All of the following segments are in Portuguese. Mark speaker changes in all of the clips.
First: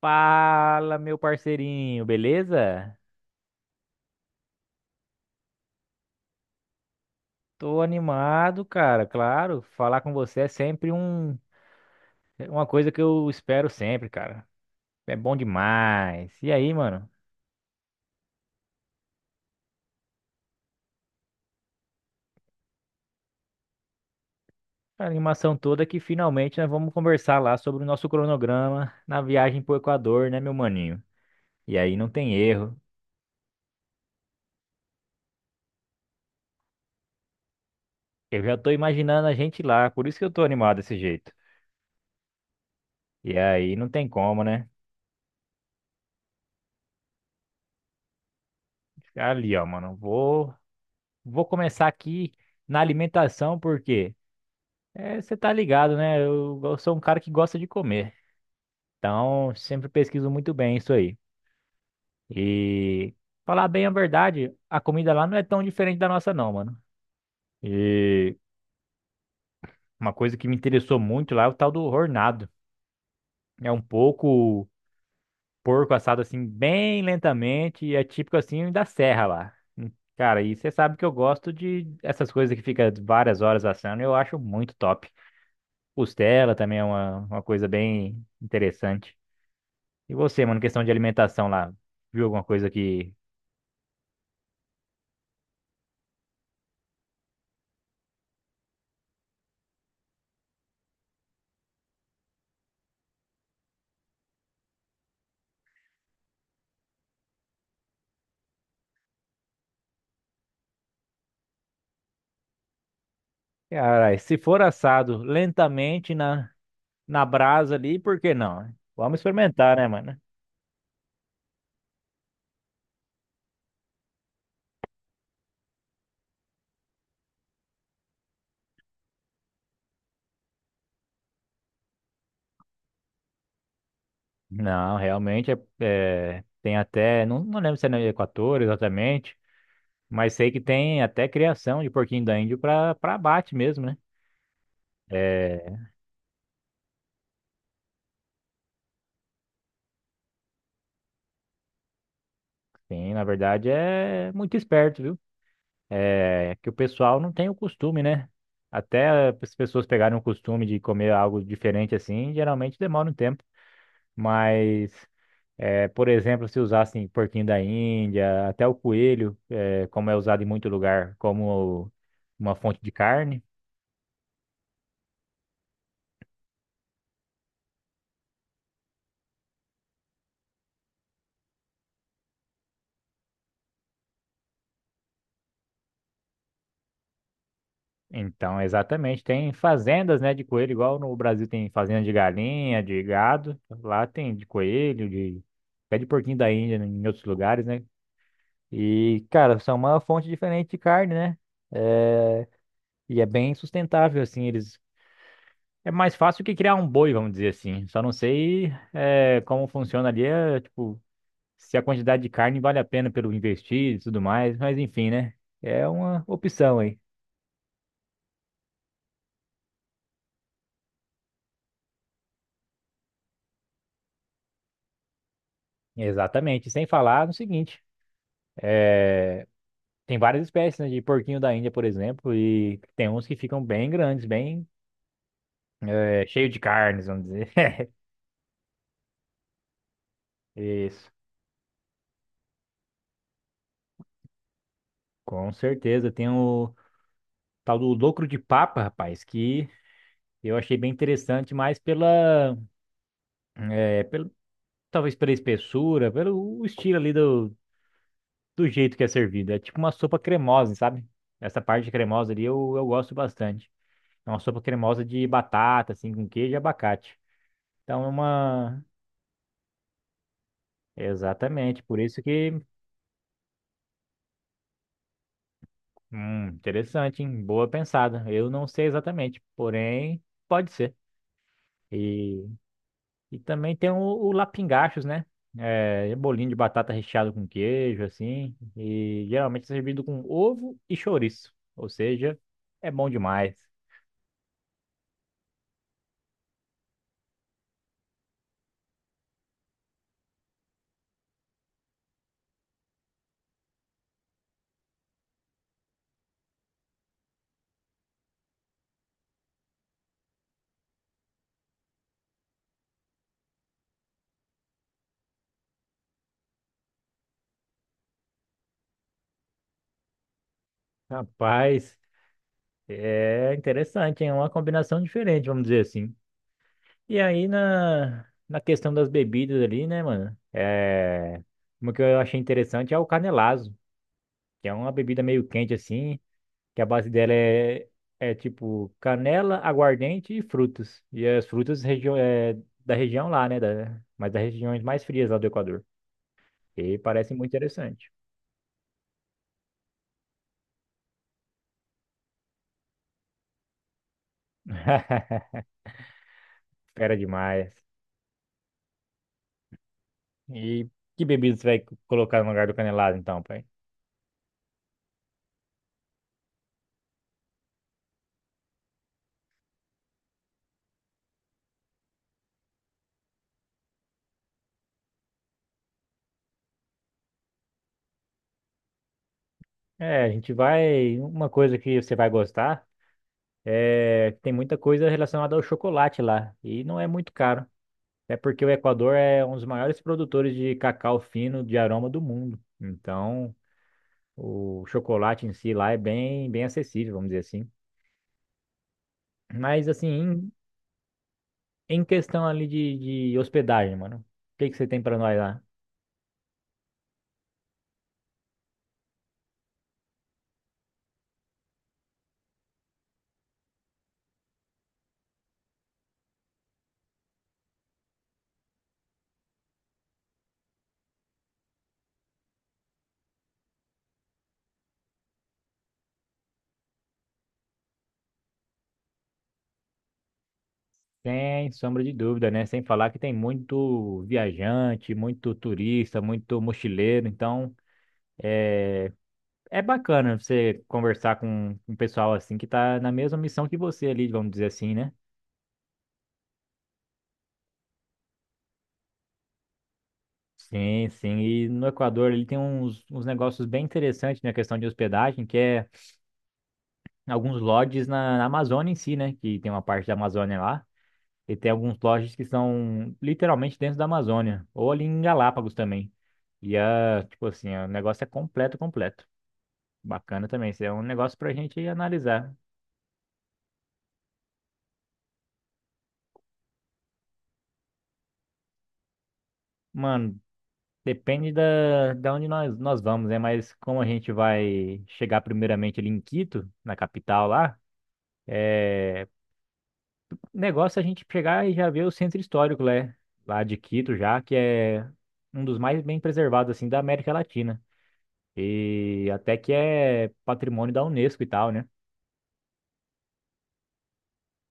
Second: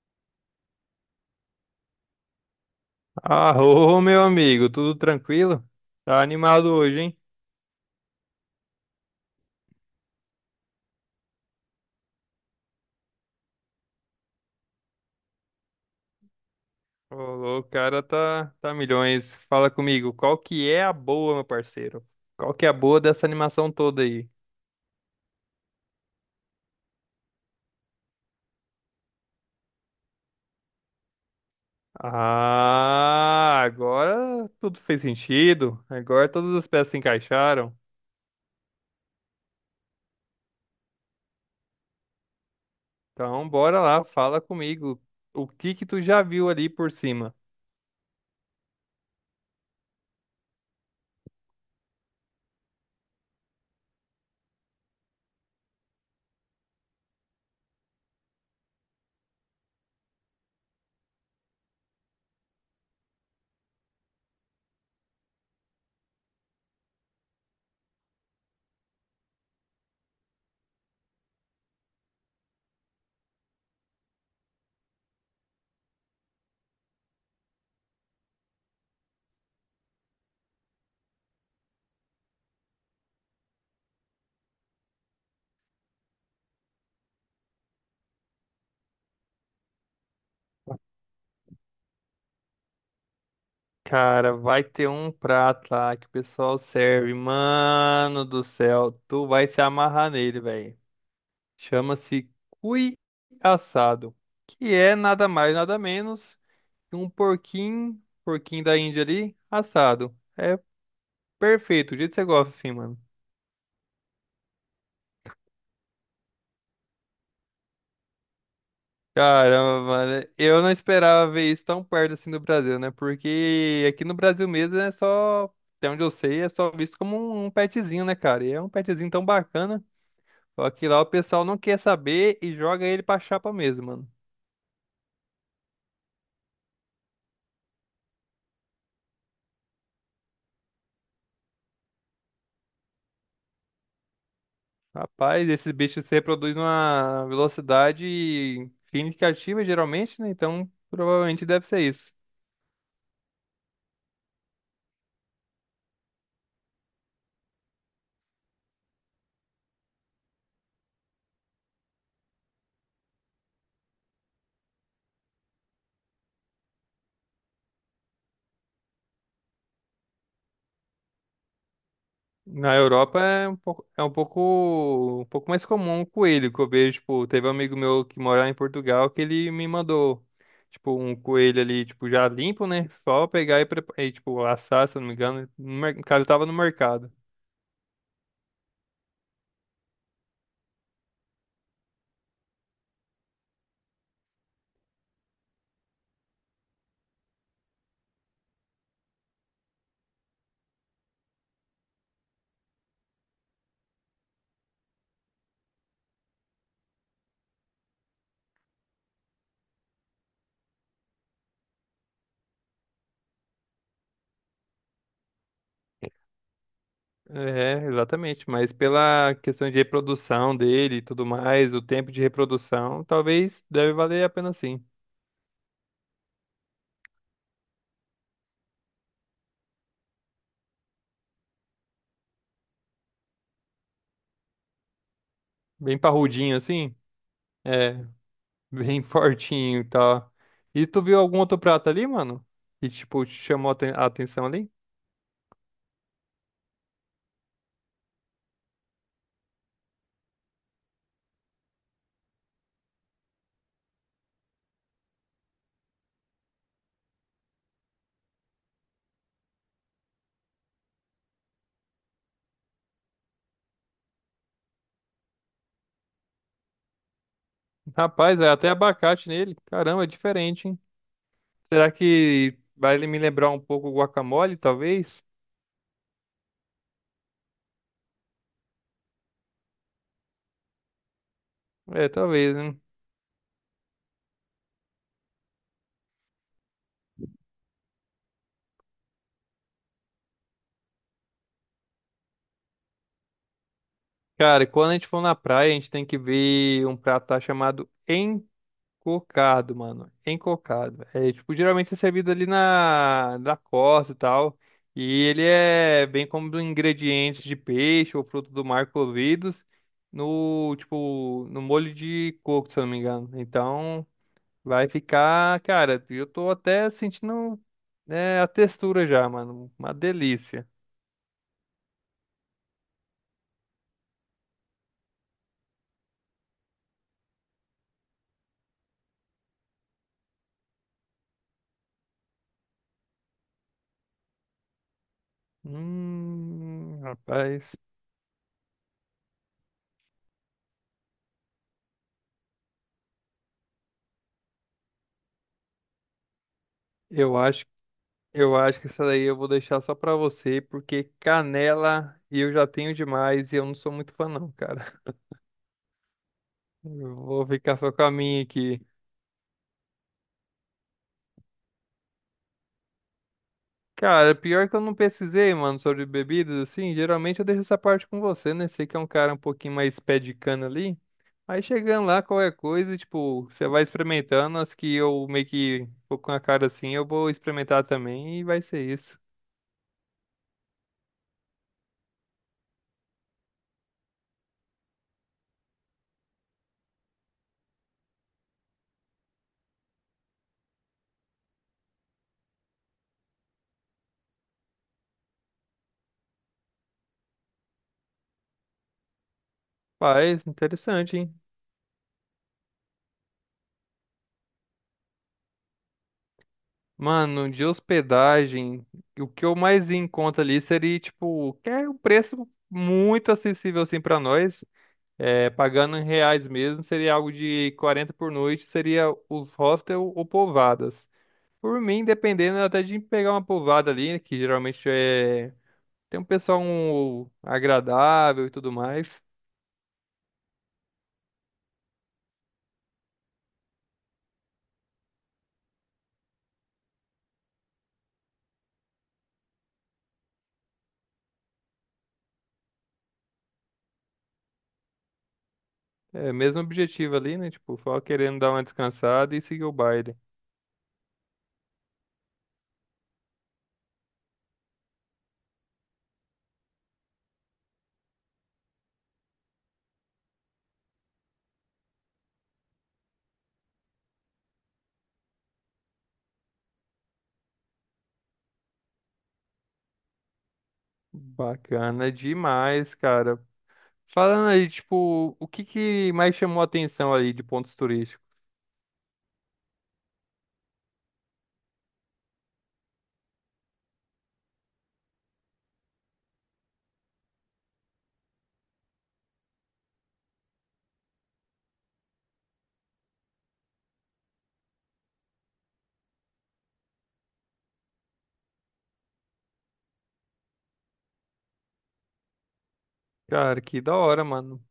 Speaker 1: Fala, meu parceirinho, beleza?
Speaker 2: Arô, meu amigo, tudo tranquilo? Tá animado hoje, hein?
Speaker 1: Tô animado, cara, claro. Falar com você é sempre um, É uma coisa que eu espero sempre, cara. É bom demais. E aí, mano?
Speaker 2: Ô, louco, o cara tá milhões. Fala comigo, qual que é a boa, meu parceiro? Qual que é a boa dessa animação toda aí?
Speaker 1: A animação toda que finalmente nós vamos conversar lá sobre o nosso cronograma na viagem pro Equador, né, meu maninho? E aí não tem erro.
Speaker 2: Ah, agora tudo fez sentido. Agora todas as peças se encaixaram.
Speaker 1: Eu já tô imaginando a gente lá, por isso que eu tô animado desse jeito. E
Speaker 2: Então,
Speaker 1: aí
Speaker 2: bora
Speaker 1: não
Speaker 2: lá,
Speaker 1: tem
Speaker 2: fala
Speaker 1: como, né?
Speaker 2: comigo. O que que tu já viu ali por cima?
Speaker 1: Ali, ó, mano, vou começar aqui na alimentação, porque é, você tá ligado, né? Eu sou um cara que gosta de comer. Então, sempre pesquiso muito bem isso aí. E falar bem a verdade, a comida lá não é tão diferente da nossa, não, mano. E uma coisa que me interessou muito lá é o tal do hornado. É um pouco porco assado assim, bem lentamente, e é típico assim da serra lá. Cara, e você sabe que eu gosto de essas coisas que fica várias horas assando, eu acho muito top. Costela também é uma coisa bem interessante. E você, mano, questão de alimentação lá, viu alguma coisa que...
Speaker 2: Cara, vai ter um prato lá que o pessoal serve. Mano do céu, tu vai se amarrar nele, velho. Chama-se cui assado, que é nada mais, nada menos que um porquinho, porquinho da Índia ali, assado. É perfeito, do jeito que você gosta, assim, mano.
Speaker 1: Cara, se for assado lentamente na brasa ali, por que não, né? Vamos experimentar,
Speaker 2: Caramba,
Speaker 1: né, mano?
Speaker 2: mano, eu não esperava ver isso tão perto assim do Brasil, né? Porque aqui no Brasil mesmo é só, até onde eu sei, é só visto como um petzinho, né, cara? E é um petzinho tão bacana. Só que lá o pessoal não quer saber e joga ele pra chapa mesmo, mano.
Speaker 1: Não, realmente tem até, não, não lembro se é no Equador exatamente, mas sei que tem até criação de porquinho da Índia para abate mesmo, né?
Speaker 2: Rapaz, esses
Speaker 1: É,
Speaker 2: bichos se reproduzem numa velocidade significativa, geralmente, né? Então, provavelmente deve ser isso.
Speaker 1: sim, na verdade é muito esperto, viu? É que o pessoal não tem o costume, né? Até as pessoas pegarem o costume de comer algo diferente assim, geralmente demora um tempo. Mas, é, por exemplo, se usassem porquinho da Índia, até o coelho, é, como é usado em muito lugar, como uma
Speaker 2: Na
Speaker 1: fonte de
Speaker 2: Europa
Speaker 1: carne.
Speaker 2: um pouco mais comum o coelho que eu vejo. Tipo, teve um amigo meu que mora em Portugal que ele me mandou, tipo, um coelho ali, tipo, já limpo, né? Só pegar e, tipo, assar, se eu não me engano. No mer- O Cara, tava no mercado.
Speaker 1: Então, exatamente, tem fazendas, né, de coelho, igual no Brasil tem fazenda de galinha, de gado, lá tem de coelho, de até de porquinho da Índia em outros lugares, né? E, cara, são uma fonte diferente de carne, né? eh, E é bem sustentável, assim, eles é mais fácil que criar um boi, vamos dizer assim. Só não sei é, como funciona ali, é, tipo, se a quantidade de carne vale a pena pelo investir e tudo mais, mas enfim, né? É uma opção aí.
Speaker 2: É, exatamente. Mas pela questão de reprodução dele e tudo mais, o tempo de reprodução, talvez deve valer a pena sim.
Speaker 1: Exatamente. Sem falar no seguinte, tem várias espécies, né, de porquinho da Índia, por exemplo, e tem uns que ficam bem grandes, bem
Speaker 2: Bem
Speaker 1: é, cheio
Speaker 2: parrudinho
Speaker 1: de
Speaker 2: assim?
Speaker 1: carnes, vamos dizer.
Speaker 2: É, bem fortinho e tal. E tu
Speaker 1: Isso,
Speaker 2: viu algum outro prato ali, mano? Que, tipo, te chamou a atenção ali?
Speaker 1: com certeza. Tem o tal do locro de papa, rapaz, que eu achei bem interessante, mas pela, talvez pela espessura, pelo o estilo ali do jeito que é servido. É tipo uma sopa cremosa, sabe? Essa parte cremosa ali eu gosto bastante. É uma sopa cremosa de batata, assim, com queijo e abacate. Então é
Speaker 2: Rapaz, é até
Speaker 1: uma.
Speaker 2: abacate nele. Caramba, é diferente, hein?
Speaker 1: Exatamente,
Speaker 2: Será
Speaker 1: por isso
Speaker 2: que
Speaker 1: que.
Speaker 2: vai ele me lembrar um pouco o guacamole, talvez?
Speaker 1: Interessante, hein? Boa pensada. Eu não sei exatamente, porém, pode ser.
Speaker 2: É,
Speaker 1: E
Speaker 2: talvez, né?
Speaker 1: E também tem o lapingachos, né? É, bolinho de batata recheado com queijo, assim. E geralmente é servido com ovo e chouriço. Ou seja, é bom demais.
Speaker 2: Cara, quando a gente for na praia, a gente tem que ver um prato lá chamado Cocado, mano. Encocado. É, tipo, geralmente é servido ali na costa e tal. E ele é bem como ingredientes de peixe ou fruto do mar cozidos no, tipo, no molho de coco, se eu não me engano. Então, vai ficar, cara, eu tô até sentindo, né, a textura já, mano. Uma delícia.
Speaker 1: Rapaz, é interessante, hein? É uma combinação diferente, vamos dizer assim. E aí na questão das bebidas ali, né, mano? É, uma que eu achei interessante é o canelazo, que é uma bebida meio quente, assim. Que a base dela
Speaker 2: Rapaz.
Speaker 1: é tipo canela, aguardente e frutos. E as frutas região, é, da região lá, né? Da, mas das regiões mais frias lá do Equador. E parece
Speaker 2: Eu
Speaker 1: muito
Speaker 2: acho
Speaker 1: interessante.
Speaker 2: Eu acho que essa daí eu vou deixar só pra você, porque canela eu já tenho demais e eu não sou muito fã não, cara. Eu
Speaker 1: Fera
Speaker 2: vou
Speaker 1: demais.
Speaker 2: ficar só com a minha aqui.
Speaker 1: E que bebida você vai colocar no lugar do canelado, então, pai?
Speaker 2: Cara, pior que eu não pesquisei, mano, sobre bebidas, assim, geralmente eu deixo essa parte com você, né? Sei que é um cara um pouquinho mais pé de cana ali. Aí chegando lá, qualquer coisa, tipo, você vai experimentando, as que eu meio que vou com a cara assim, eu vou experimentar também e vai ser isso.
Speaker 1: É, a gente vai. Uma coisa que você vai gostar é que tem muita coisa relacionada ao chocolate lá. E não é muito caro. É porque o Equador é um dos maiores produtores de cacau fino de aroma do mundo. Então, o chocolate em si lá é bem, bem acessível, vamos dizer assim. Mas assim,
Speaker 2: Paz, interessante, hein?
Speaker 1: em questão ali de hospedagem, mano, o que que você tem pra nós lá?
Speaker 2: Mano, de hospedagem, o que eu mais vi em conta ali seria, tipo, que é um preço muito acessível, assim, pra nós. É, pagando em reais mesmo, seria algo de 40 por noite, seria os hostel ou pousadas. Por mim, dependendo até de pegar uma pousada ali, que geralmente é... tem um pessoal um, agradável e tudo mais.
Speaker 1: Sem sombra de dúvida, né? Sem falar que tem muito viajante, muito turista, muito mochileiro. Então, é bacana você conversar com um pessoal assim que tá na mesma missão que você ali, vamos dizer assim, né?
Speaker 2: É, mesmo objetivo ali, né? Tipo, só querendo dar uma descansada e seguir o baile.
Speaker 1: Sim, sim. E no Equador ele tem uns negócios bem interessantes na questão de hospedagem, que é alguns lodges na Amazônia em si, né? Que tem uma parte da Amazônia lá. E tem alguns lodges que são literalmente dentro da Amazônia. Ou ali em Galápagos também. E, ah, tipo assim, o negócio é completo, completo. Bacana também. Isso é um negócio pra gente
Speaker 2: Bacana
Speaker 1: analisar.
Speaker 2: demais, cara. Falando aí, tipo, o que que mais chamou a atenção ali de pontos turísticos?
Speaker 1: Mano, depende da onde nós vamos, né? Mas como a gente vai chegar primeiramente ali em Quito, na capital lá, é, negócio é a gente chegar e já ver o centro histórico, né? Lá de Quito já, que é um dos mais bem preservados, assim, da América Latina. E até que é patrimônio da Unesco e tal, né?
Speaker 2: Cara, que da hora, mano.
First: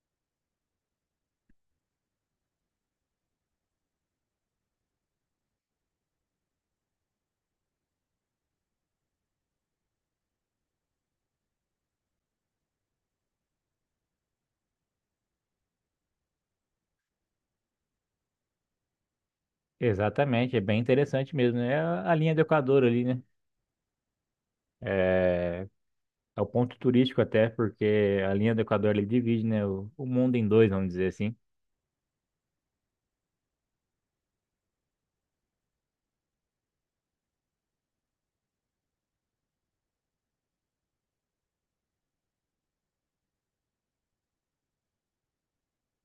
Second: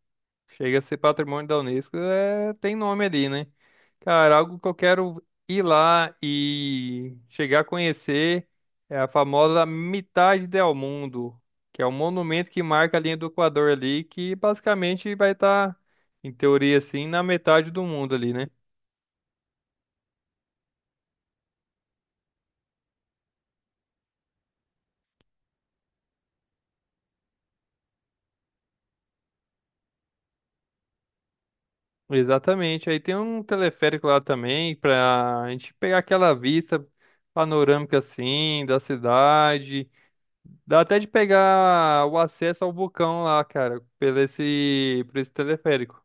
Speaker 2: Chega a ser patrimônio da Unesco, é... tem nome ali, né? Cara, algo que eu quero ir lá e chegar a conhecer é a famosa Mitad del Mundo, que é um monumento que marca a linha do Equador ali, que basicamente vai estar, em teoria, assim, na metade do mundo ali, né?
Speaker 1: Exatamente, é bem interessante mesmo, né? É a linha do Equador ali, né? É, é o ponto turístico até, porque a linha do Equador ele divide, né, o mundo em dois, vamos dizer assim.
Speaker 2: Exatamente. Aí tem um teleférico lá também pra gente pegar aquela vista panorâmica assim da cidade. Dá até de pegar o acesso ao vulcão lá, cara, pelo esse, por esse teleférico.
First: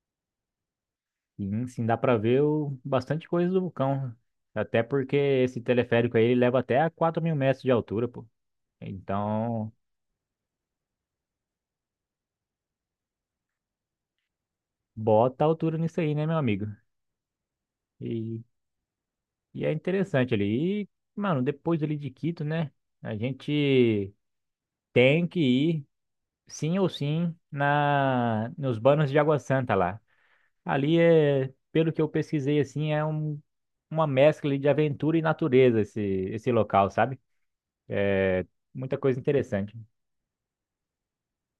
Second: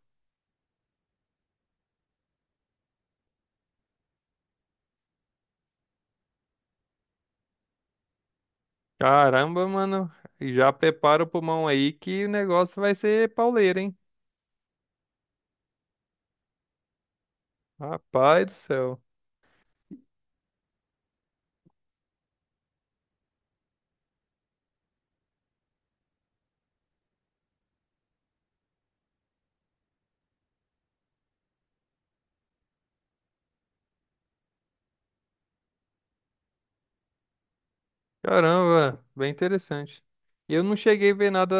Speaker 1: E sim, dá para ver o, bastante coisa do vulcão. Até porque esse teleférico aí ele leva até a 4 mil metros de altura, pô.
Speaker 2: Caramba,
Speaker 1: Então,
Speaker 2: mano. Já prepara o pulmão aí que o negócio vai ser pauleira, hein?
Speaker 1: bota a altura nisso aí, né, meu amigo? E,
Speaker 2: Rapaz do céu.
Speaker 1: e é interessante ali. E, mano, depois ali de Quito, né? A gente tem que ir, sim ou sim, nos Banos de Água Santa lá. Ali é, pelo que eu pesquisei, assim, é um, uma mescla ali de aventura e natureza esse local, sabe? É Muita
Speaker 2: Caramba,
Speaker 1: coisa
Speaker 2: bem
Speaker 1: interessante.
Speaker 2: interessante. E eu não cheguei a ver nada,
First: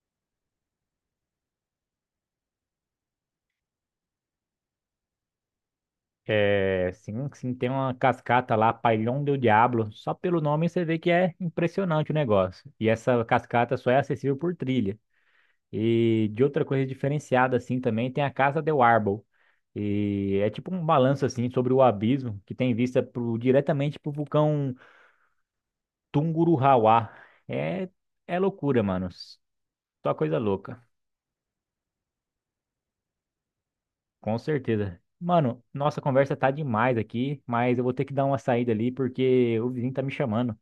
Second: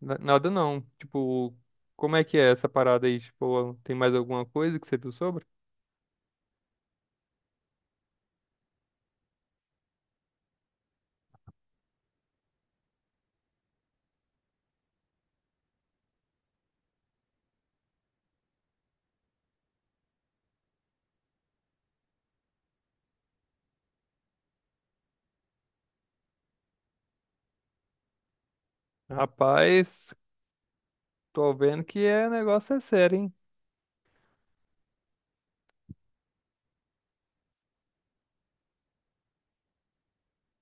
Speaker 2: nada não. Tipo, como é que é essa parada aí? Tipo, tem mais alguma coisa que você viu sobre?
Speaker 1: É, sim, sim, tem uma cascata lá, Pailhão do Diablo. Só pelo nome você vê que é impressionante o negócio. E essa cascata só é acessível por trilha. E de outra coisa diferenciada assim também tem a Casa del Árbol. E é tipo um balanço assim sobre o abismo que tem vista pro, diretamente pro vulcão Tungurahua. É é loucura, mano. Só
Speaker 2: Rapaz,
Speaker 1: coisa louca,
Speaker 2: tô vendo que é negócio é sério, hein?
Speaker 1: com certeza. Mano, nossa conversa tá demais aqui, mas eu vou ter que dar uma saída ali porque o vizinho tá me chamando.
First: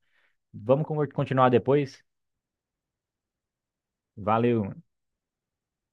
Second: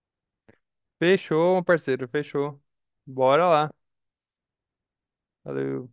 Speaker 1: Vamos continuar
Speaker 2: Fechou, meu
Speaker 1: depois?
Speaker 2: parceiro, fechou. Bora lá.
Speaker 1: Valeu.
Speaker 2: Valeu.